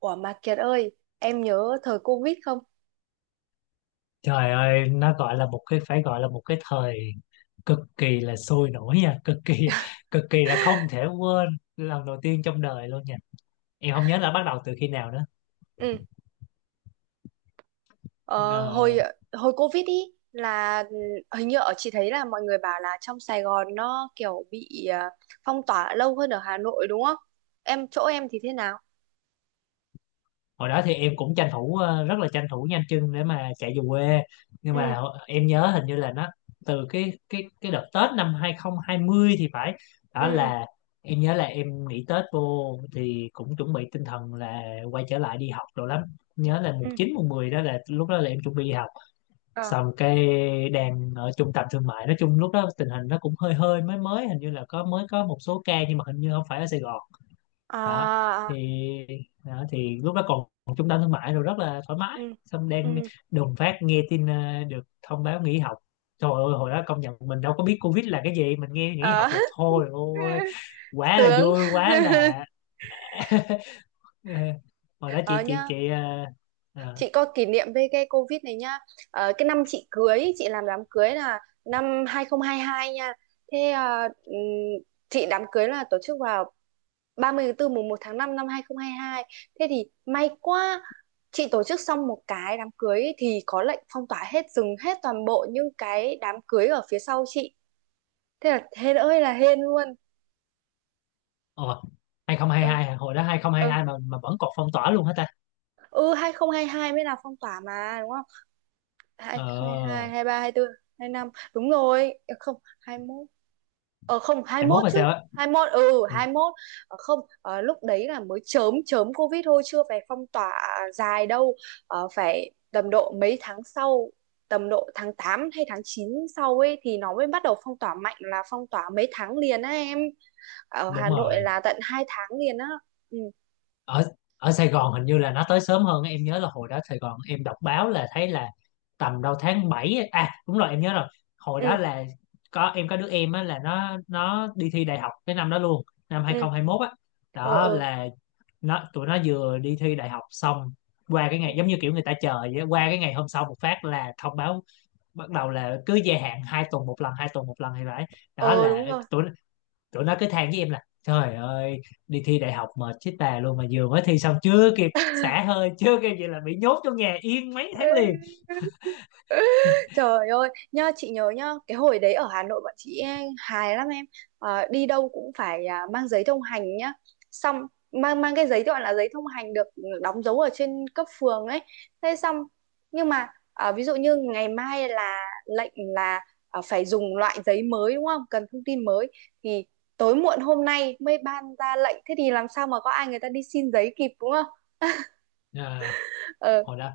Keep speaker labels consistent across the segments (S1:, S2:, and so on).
S1: Ủa mà Kiệt ơi, em nhớ thời Covid không?
S2: Trời ơi, nó gọi là một cái phải gọi là một cái thời cực kỳ là sôi nổi nha, cực kỳ là không thể quên lần đầu tiên trong đời luôn nha. Em không nhớ là bắt đầu từ khi nào nữa.
S1: Ừ, ờ,
S2: Ờ.
S1: hồi hồi Covid ý là hình như ở chị thấy là mọi người bảo là trong Sài Gòn nó kiểu bị phong tỏa lâu hơn ở Hà Nội đúng không? Em chỗ em thì thế nào?
S2: Hồi đó thì em cũng tranh thủ, rất là tranh thủ nhanh chân để mà chạy về quê nhưng
S1: Ừ,
S2: mà em nhớ hình như là nó từ cái đợt Tết năm 2020 thì phải.
S1: ừ,
S2: Đó
S1: ừ,
S2: là em nhớ là em nghỉ Tết vô thì cũng chuẩn bị tinh thần là quay trở lại đi học đồ lắm, nhớ là
S1: ừ.
S2: mùng 9 mùng 10 đó, là lúc đó là em chuẩn bị đi học.
S1: Ờ.
S2: Xong cái, đang ở trung tâm thương mại, nói chung lúc đó tình hình nó cũng hơi hơi mới mới, hình như là có, mới có một số ca nhưng mà hình như không phải ở Sài Gòn
S1: À,
S2: đó. Thì
S1: à,
S2: đó, thì lúc đó còn còn trung tâm thương mại rồi, rất là thoải mái,
S1: ừ,
S2: xong
S1: ừ.
S2: đang đùng phát nghe tin, được thông báo nghỉ học. Trời ơi hồi đó công nhận mình đâu có biết Covid là cái gì, mình nghe nghỉ học
S1: Ờ.
S2: là thôi ôi quá là
S1: Sướng.
S2: vui quá là... ờ, hồi đó
S1: Ờ
S2: chị chị
S1: nhá.
S2: chị ờ,
S1: Chị có kỷ niệm với cái Covid này nhá. Ờ, cái năm chị cưới chị làm đám cưới là năm 2022 nha. Thế, chị đám cưới là tổ chức vào 30 tháng 4 mùng 1 tháng 5 năm 2022. Thế thì may quá, chị tổ chức xong một cái đám cưới ấy thì có lệnh phong tỏa hết, dừng hết toàn bộ những cái đám cưới ở phía sau chị. Thế là hên ơi là hên luôn.
S2: ờ,
S1: ừ
S2: 2022 hả? Hồi đó
S1: ừ
S2: 2022 mà vẫn còn phong tỏa luôn hả ta?
S1: ừ 2022 mới là phong tỏa mà đúng không? Hai hai,
S2: ờ
S1: hai hai ba, hai tư, hai năm, đúng rồi. Ờ, không hai mốt, ờ không hai
S2: 21
S1: mốt
S2: hay
S1: chứ.
S2: sao á? Ừ,
S1: Hai mốt. Ờ, không Ờ, lúc đấy là mới chớm chớm covid thôi, chưa phải phong tỏa dài đâu. Ờ, phải tầm độ mấy tháng sau, tầm độ tháng 8 hay tháng 9 sau ấy thì nó mới bắt đầu phong tỏa mạnh, là phong tỏa mấy tháng liền á em. Ở
S2: đúng
S1: Hà Nội
S2: rồi.
S1: là tận hai tháng liền á. ừ
S2: Ở ở Sài Gòn hình như là nó tới sớm hơn á. Em nhớ là hồi đó Sài Gòn em đọc báo là thấy là tầm đâu tháng 7 ấy. À đúng rồi em nhớ rồi, hồi
S1: ừ
S2: đó là có, em có đứa em á là nó đi thi đại học cái năm đó luôn, năm hai
S1: ừ
S2: không hai mốt á.
S1: ừ
S2: Đó
S1: ừ
S2: là tụi nó vừa đi thi đại học xong, qua cái ngày
S1: ừ.
S2: giống như kiểu người ta chờ vậy á, qua cái ngày hôm sau một phát là thông báo, bắt đầu là cứ gia hạn 2 tuần một lần 2 tuần một lần thì vậy. Đó
S1: Ờ
S2: là
S1: đúng rồi.
S2: tụi tụi nó cứ than với em là trời ơi, đi thi đại học mệt chết bà luôn mà vừa mới thi xong chưa kịp xả hơi chưa kịp gì là bị nhốt trong nhà yên mấy tháng liền.
S1: Ê, trời ơi, nhá chị nhớ nhá, cái hồi đấy ở Hà Nội bọn chị hài lắm em. Ờ, đi đâu cũng phải mang giấy thông hành nhá. Xong mang mang cái giấy gọi là giấy thông hành được đóng dấu ở trên cấp phường ấy. Thế xong, nhưng mà ví dụ như ngày mai là lệnh là phải dùng loại giấy mới đúng không? Cần thông tin mới thì tối muộn hôm nay mới ban ra lệnh, thế thì làm sao mà có ai người ta đi xin giấy kịp đúng không?
S2: À,
S1: Ờ
S2: hồi đó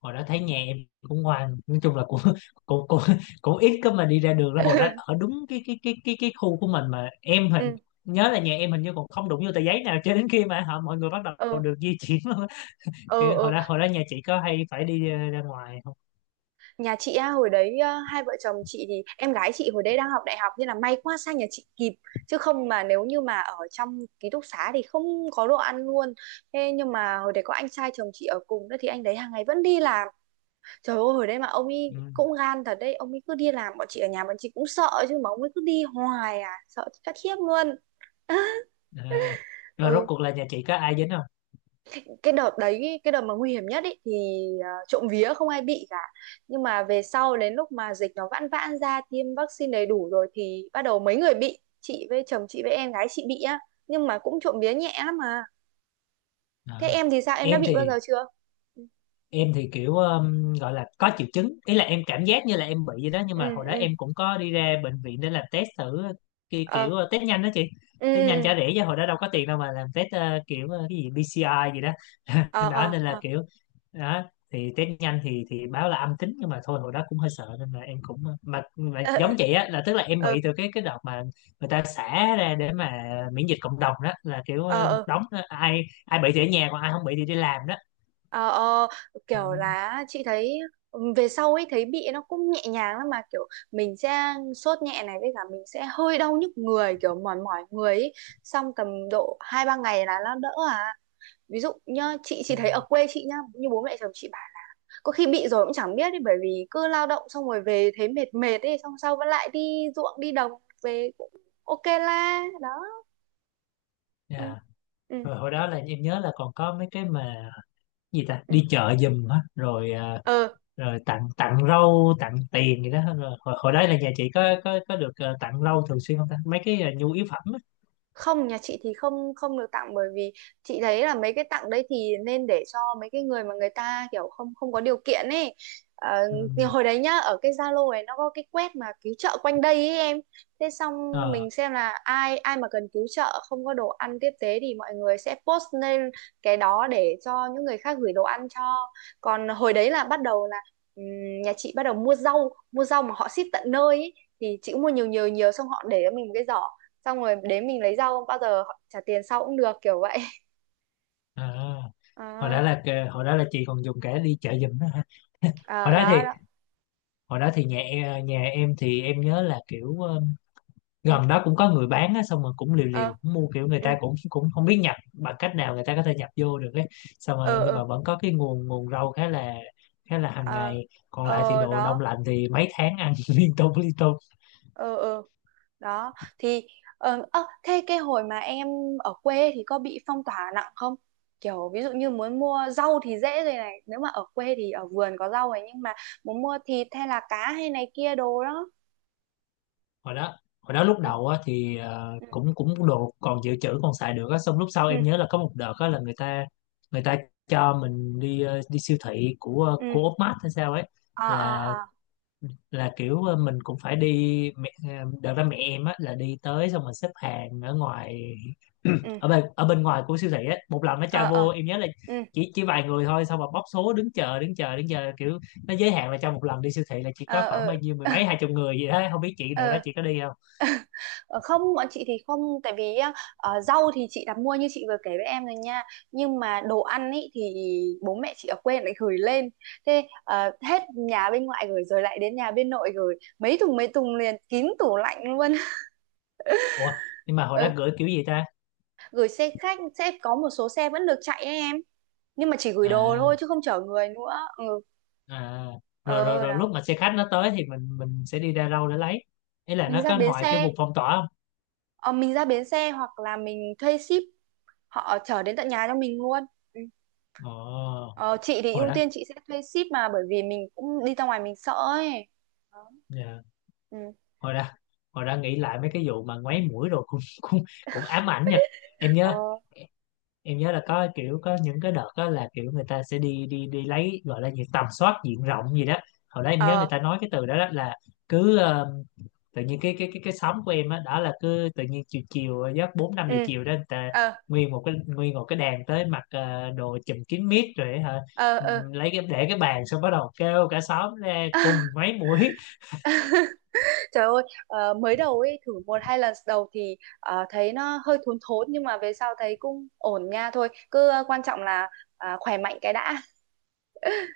S2: hồi đó thấy nhà em cũng ngoan, nói chung là cũng cũng cũng, cũng ít có mà đi ra đường đó, hồi đó ở đúng cái khu của mình mà em
S1: ừ
S2: nhớ là nhà em hình như còn không đụng vô tờ giấy nào cho đến khi mà mọi người bắt đầu
S1: ừ
S2: được di chuyển luôn á. Kiểu hồi
S1: ừ
S2: đó nhà chị có hay phải đi, ra ngoài không?
S1: Nhà chị á, hồi đấy hai vợ chồng chị, thì em gái chị hồi đấy đang học đại học nên là may quá sang nhà chị kịp, chứ không mà nếu như mà ở trong ký túc xá thì không có đồ ăn luôn. Thế nhưng mà hồi đấy có anh trai chồng chị ở cùng nữa thì anh đấy hàng ngày vẫn đi làm. Trời ơi hồi đấy mà ông
S2: Ừ.
S1: ấy cũng gan thật đấy, ông ấy cứ đi làm, bọn chị ở nhà bọn chị cũng sợ chứ, mà ông ấy cứ đi hoài à, sợ chết khiếp luôn.
S2: À. Rồi rốt
S1: ừ,
S2: cuộc là nhà chị có ai dính không?
S1: cái đợt đấy, cái đợt mà nguy hiểm nhất ý, thì trộm vía không ai bị cả, nhưng mà về sau đến lúc mà dịch nó vãn vãn ra, tiêm vaccine đầy đủ rồi thì bắt đầu mấy người bị, chị với chồng chị với em gái chị bị á, nhưng mà cũng trộm vía nhẹ lắm mà.
S2: À.
S1: Thế em thì sao, em đã
S2: em
S1: bị bao
S2: thì
S1: giờ chưa? Ừ
S2: em thì kiểu, gọi là có triệu chứng, ý là em cảm giác như là em bị vậy đó nhưng mà
S1: ừ
S2: hồi đó
S1: ừ.
S2: em cũng có đi ra bệnh viện để làm test thử, kiểu,
S1: ờ
S2: kiểu ờ, test nhanh đó chị.
S1: ừ
S2: Test
S1: ừ
S2: nhanh
S1: ừ.
S2: trả rẻ chứ hồi đó đâu có tiền đâu mà làm test, cái gì BCI gì đó.
S1: ờ
S2: Đó
S1: ờ
S2: nên là
S1: ờ
S2: kiểu đó. Thì test nhanh thì báo là âm tính nhưng mà thôi hồi đó cũng hơi sợ nên là em cũng, mà
S1: ờ
S2: giống chị á, là tức là em
S1: ờ
S2: bị từ cái đợt mà người ta xả ra để mà miễn dịch cộng đồng đó, là kiểu, một
S1: ờ
S2: đống đó. Ai ai bị thì ở nhà, còn ai không bị thì đi làm đó.
S1: Ờ, ờ,
S2: Ừ.
S1: kiểu là chị thấy ừ, về sau ấy thấy bị nó cũng nhẹ nhàng lắm mà, kiểu mình sẽ sốt nhẹ này, với cả mình sẽ hơi đau nhức người, kiểu mỏi mỏi người ấy. Xong tầm độ hai ba ngày là nó đỡ à. Ví dụ nhá,
S2: Ừ.
S1: chị thấy ở quê chị nhá, như bố mẹ chồng chị bảo có khi bị rồi cũng chẳng biết ấy, bởi vì cứ lao động xong rồi về thấy mệt mệt ấy, xong sau vẫn lại đi ruộng đi đồng về, cũng ok la đó. ừ
S2: Dạ.
S1: ừ
S2: Rồi hồi đó là em nhớ là còn có mấy cái mà gì ta đi chợ giùm á rồi, à,
S1: ừ
S2: rồi tặng tặng rau tặng tiền gì đó rồi hồi đó là nhà chị có được, tặng rau thường xuyên không ta, mấy cái, nhu yếu phẩm á?
S1: Không, nhà chị thì không, không được tặng, bởi vì chị thấy là mấy cái tặng đấy thì nên để cho mấy cái người mà người ta kiểu không, không có điều kiện ấy. Ờ,
S2: Ừ.
S1: thì hồi đấy nhá ở cái Zalo ấy nó có cái quét mà cứu trợ quanh đây ấy em. Thế xong
S2: Ờ.
S1: mình xem là ai ai mà cần cứu trợ không có đồ ăn tiếp tế thì mọi người sẽ post lên cái đó để cho những người khác gửi đồ ăn cho. Còn hồi đấy là bắt đầu là nhà chị bắt đầu mua rau mà họ ship tận nơi ấy. Thì chị cũng mua nhiều nhiều nhiều, xong họ để cho mình một cái giỏ, xong rồi đến mình lấy rau, bao giờ họ trả tiền sau cũng được, kiểu vậy.
S2: À,
S1: à,
S2: hồi đó là chị còn dùng cả đi chợ giùm đó hả? hồi
S1: À
S2: đó thì
S1: đó đó.
S2: hồi đó thì nhà em thì em nhớ là kiểu,
S1: Ừ
S2: gần đó cũng có người bán á xong rồi cũng liều
S1: ờ
S2: liều cũng mua, kiểu người
S1: ừ
S2: ta cũng cũng không biết nhập bằng cách nào người ta có thể nhập vô được ấy. Xong rồi
S1: ờ
S2: nhưng
S1: ờ
S2: mà vẫn có cái nguồn nguồn rau khá là hàng
S1: ờ
S2: ngày, còn lại thì
S1: ờ
S2: đồ đông
S1: đó
S2: lạnh thì mấy tháng ăn liên tục liên tục.
S1: ờ ờ Đó thì thế cái hồi mà em ở quê ấy thì có bị phong tỏa nặng không? Kiểu ví dụ như muốn mua rau thì dễ rồi này, nếu mà ở quê thì ở vườn có rau này, nhưng mà muốn mua thịt hay là cá hay này kia đồ đó.
S2: Hồi đó hồi đó lúc
S1: Ừ
S2: đầu á thì, ờ,
S1: ừ
S2: cũng cũng đồ còn dự trữ còn xài được á, xong lúc sau
S1: ừ
S2: em nhớ là có một đợt á là người ta cho mình đi, đi siêu thị của,
S1: ừ
S2: Úc Mát hay sao ấy.
S1: à à
S2: là
S1: à
S2: là kiểu, mình cũng phải đi đợt đó mẹ em á là đi tới xong rồi xếp hàng ở ngoài,
S1: ừ
S2: ở bên ngoài của siêu thị á, một lần nó
S1: ờ
S2: cho
S1: ờ
S2: vô, em nhớ là
S1: ừ
S2: chỉ vài người thôi, xong rồi bóc số đứng chờ đứng chờ đứng chờ, kiểu nó giới hạn là trong một lần đi siêu thị là chỉ
S1: ờ
S2: có khoảng bao
S1: ờ
S2: nhiêu mười mấy hai chục người gì đó, không biết chị đợt đó
S1: ờ
S2: chị có đi không.
S1: Ờ, không bọn chị thì không, tại vì á, ờ, rau thì chị đặt mua như chị vừa kể với em rồi nha, nhưng mà đồ ăn ý thì bố mẹ chị ở quê lại gửi lên. Hết nhà bên ngoại gửi rồi lại đến nhà bên nội gửi, mấy thùng liền kín tủ lạnh luôn.
S2: Ủa, nhưng mà hồi đó
S1: Ừ,
S2: gửi kiểu gì ta?
S1: gửi xe khách, sẽ có một số xe vẫn được chạy ấy em, nhưng mà chỉ gửi đồ
S2: À
S1: thôi chứ không chở người nữa. Ừ
S2: à. Rồi rồi
S1: ờ
S2: rồi,
S1: đó
S2: lúc mà xe khách nó tới thì mình sẽ đi ra đâu để lấy? Ý là
S1: Mình
S2: nó
S1: ra
S2: có
S1: bến
S2: ngoài cái
S1: xe,
S2: vùng phong tỏa không?
S1: ờ, mình ra bến xe hoặc là mình thuê ship, họ chở đến tận nhà cho mình luôn. Ừ.
S2: Ồ,
S1: Ờ, chị thì
S2: hồi
S1: ưu
S2: đó.
S1: tiên chị sẽ thuê ship, mà bởi vì mình cũng đi ra ngoài mình sợ ấy. Đó.
S2: Dạ.
S1: Ừ.
S2: Hồi ra hồi ra nghĩ lại mấy cái vụ mà ngoáy mũi rồi cũng cũng cũng ám ảnh nha. em
S1: Ờ,
S2: nhớ em nhớ là có kiểu có những cái đợt đó là kiểu người ta sẽ đi đi đi lấy, gọi là gì, tầm soát diện rộng gì đó. Hồi đó em nhớ người
S1: Ờ,
S2: ta nói cái từ đó, đó là cứ, tự nhiên cái xóm của em á đó, là cứ tự nhiên chiều chiều, giấc bốn năm giờ
S1: ừ.
S2: chiều đó người ta
S1: Ờ,
S2: nguyên một cái đàn tới, mặc, đồ chùm kín mít rồi hả.
S1: ờ, ờ.
S2: Lấy cái để cái bàn xong bắt đầu kêu cả xóm ra cùng ngoáy mũi.
S1: Trời ơi, mới đầu ấy thử một hai lần đầu thì thấy nó hơi thốn thốn, nhưng mà về sau thấy cũng ổn nha thôi. Cứ ờ, quan trọng là khỏe mạnh cái đã.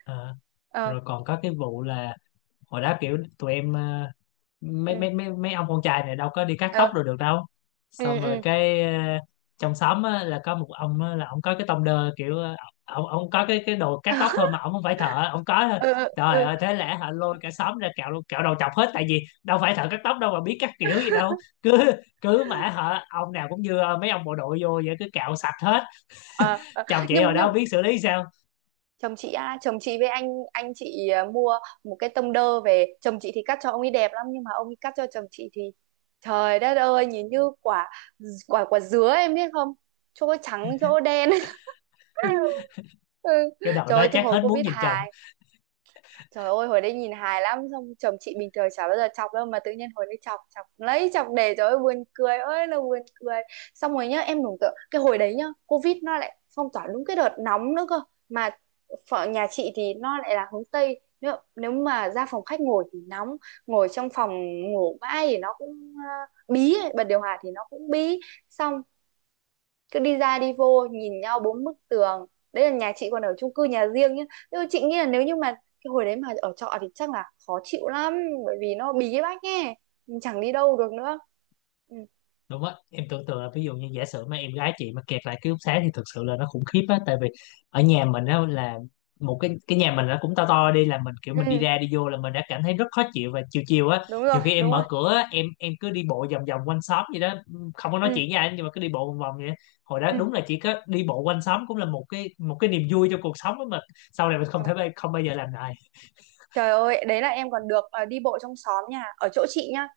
S2: Ờ.
S1: Ờ,
S2: Rồi còn có cái vụ là hồi đó kiểu tụi em,
S1: ừ,
S2: mấy mấy mấy mấy ông con trai này đâu có đi cắt tóc
S1: ờ,
S2: rồi được đâu.
S1: ừ,
S2: Xong rồi
S1: ừ.
S2: cái, trong xóm á, là có một ông á, là ông có cái tông đơ, kiểu, ông có cái đồ cắt tóc thôi mà ông không phải thợ, ông có thôi.
S1: Ờ, ờ,
S2: Trời
S1: ờ.
S2: ơi thế lẽ hả, lôi cả xóm ra cạo đầu chọc hết, tại vì đâu phải thợ cắt tóc đâu mà biết cắt kiểu gì đâu, cứ cứ mà hả ông nào cũng như mấy ông bộ đội vô vậy, cứ cạo sạch hết.
S1: Ờ, ờ.
S2: Chồng chị
S1: Nhưng
S2: hồi đó không biết xử lý sao,
S1: chồng chị á, chồng chị với anh chị mua một cái tông đơ về, chồng chị thì cắt cho ông ấy đẹp lắm, nhưng mà ông ấy cắt cho chồng chị thì trời đất ơi, nhìn như quả quả quả dứa em biết không, chỗ trắng chỗ đen. Ừ.
S2: cái đợt
S1: Trời
S2: đó
S1: ơi, cái
S2: chắc
S1: hồi
S2: hết muốn
S1: covid
S2: nhìn chồng.
S1: hài. Trời ơi hồi đấy nhìn hài lắm. Xong chồng chị bình thường chả bao giờ chọc đâu, mà tự nhiên hồi đấy chọc, chọc lấy chọc để. Trời ơi buồn cười ơi là buồn cười. Xong rồi nhá, em tưởng tượng, cái hồi đấy nhá Covid nó lại phong tỏa đúng cái đợt nóng nữa cơ. Mà phở nhà chị thì nó lại là hướng Tây. Nếu mà ra phòng khách ngồi thì nóng, ngồi trong phòng ngủ mãi thì nó cũng bí ấy. Bật điều hòa thì nó cũng bí. Xong cứ đi ra đi vô nhìn nhau bốn bức tường. Đấy là nhà chị còn ở chung cư nhà riêng nhá, nhưng mà chị nghĩ là nếu như mà cái hồi đấy mà ở trọ thì chắc là khó chịu lắm, bởi vì nó bí cái bách nghe, mình chẳng đi đâu được nữa. ừ.
S2: Đúng á, em tưởng tượng là ví dụ như giả sử mà em gái chị mà kẹt lại ký túc xá thì thực sự là nó khủng khiếp á, tại vì ở nhà mình á là một cái nhà mình nó cũng to to đi là mình, kiểu
S1: ừ
S2: mình đi ra đi vô là mình đã cảm thấy rất khó chịu, và chiều chiều á,
S1: Đúng rồi
S2: nhiều khi em
S1: đúng rồi.
S2: mở cửa á, em cứ đi bộ vòng vòng quanh xóm vậy đó, không có nói
S1: ừ
S2: chuyện với ai nhưng mà cứ đi bộ vòng vòng vậy đó. Hồi đó
S1: ừ
S2: đúng là chỉ có đi bộ quanh xóm cũng là một cái niềm vui cho cuộc sống á, mà sau này mình không
S1: Ờ.
S2: thể, không bao giờ làm lại.
S1: Trời ơi đấy là em còn được đi bộ trong xóm, nhà ở chỗ chị nhá,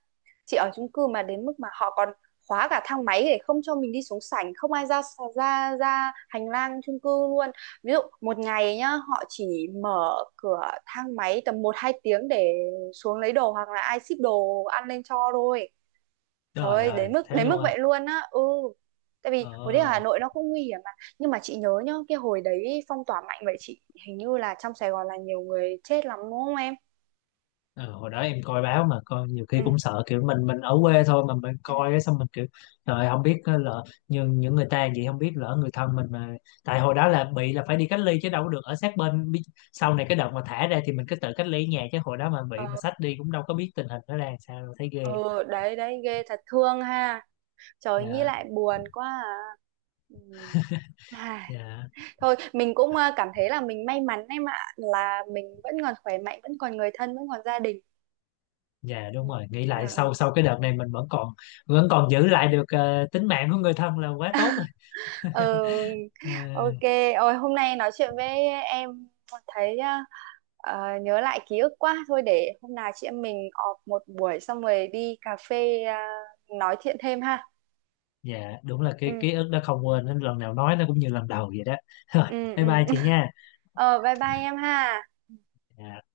S1: chị ở chung cư mà đến mức mà họ còn khóa cả thang máy để không cho mình đi xuống sảnh, không ai ra ra ra hành lang chung cư luôn. Ví dụ một ngày nhá họ chỉ mở cửa thang máy tầm một hai tiếng để xuống lấy đồ hoặc là ai ship đồ ăn lên cho thôi. Trời
S2: Trời
S1: ơi,
S2: ơi thế
S1: đến mức
S2: luôn à?
S1: vậy luôn á. Ừ, tại vì
S2: Ờ.
S1: hồi đấy ở Hà Nội nó cũng nguy hiểm mà. Nhưng mà chị nhớ nhá, cái hồi đấy phong tỏa mạnh vậy, chị hình như là trong Sài Gòn là nhiều người chết lắm đúng không em?
S2: Ờ, hồi đó em coi báo mà coi nhiều khi
S1: ừ
S2: cũng sợ kiểu mình ở quê thôi mà mình
S1: ừ
S2: coi á, xong mình kiểu trời ơi, không biết á, lỡ những người ta vậy, không biết lỡ người thân mình mà tại hồi đó là bị là phải đi cách ly chứ đâu có được ở sát bên. Sau này cái đợt mà thả ra thì mình cứ tự cách ly ở nhà chứ hồi đó mà bị mà
S1: ờ
S2: sách đi cũng đâu có biết tình hình nó ra làm sao đâu, thấy ghê.
S1: ừ, đấy đấy, ghê thật, thương ha. Trời nghĩ
S2: Dạ.
S1: lại buồn quá à. Ừ. Ai,
S2: Dạ,
S1: thôi mình cũng cảm thấy là mình may mắn em ạ, là mình vẫn còn khỏe mạnh, vẫn còn người thân, vẫn còn gia đình.
S2: dạ
S1: ừ.
S2: đúng rồi, nghĩ lại
S1: Ờ,
S2: sau sau cái đợt này mình vẫn còn giữ lại được, tính mạng của người thân là quá tốt rồi.
S1: ờ,
S2: Ờ.
S1: ok. Ôi hôm nay nói chuyện với em thấy nhớ lại ký ức quá, thôi để hôm nào chị em mình họp một buổi xong rồi đi cà phê nói chuyện thêm ha.
S2: Dạ đúng là cái
S1: ừ
S2: ký ức đó không quên, đến lần nào nói nó cũng như lần đầu vậy đó. Rồi,
S1: ừ ừ
S2: bye bye chị nha.
S1: Ờ, bye bye em ha.
S2: Dạ.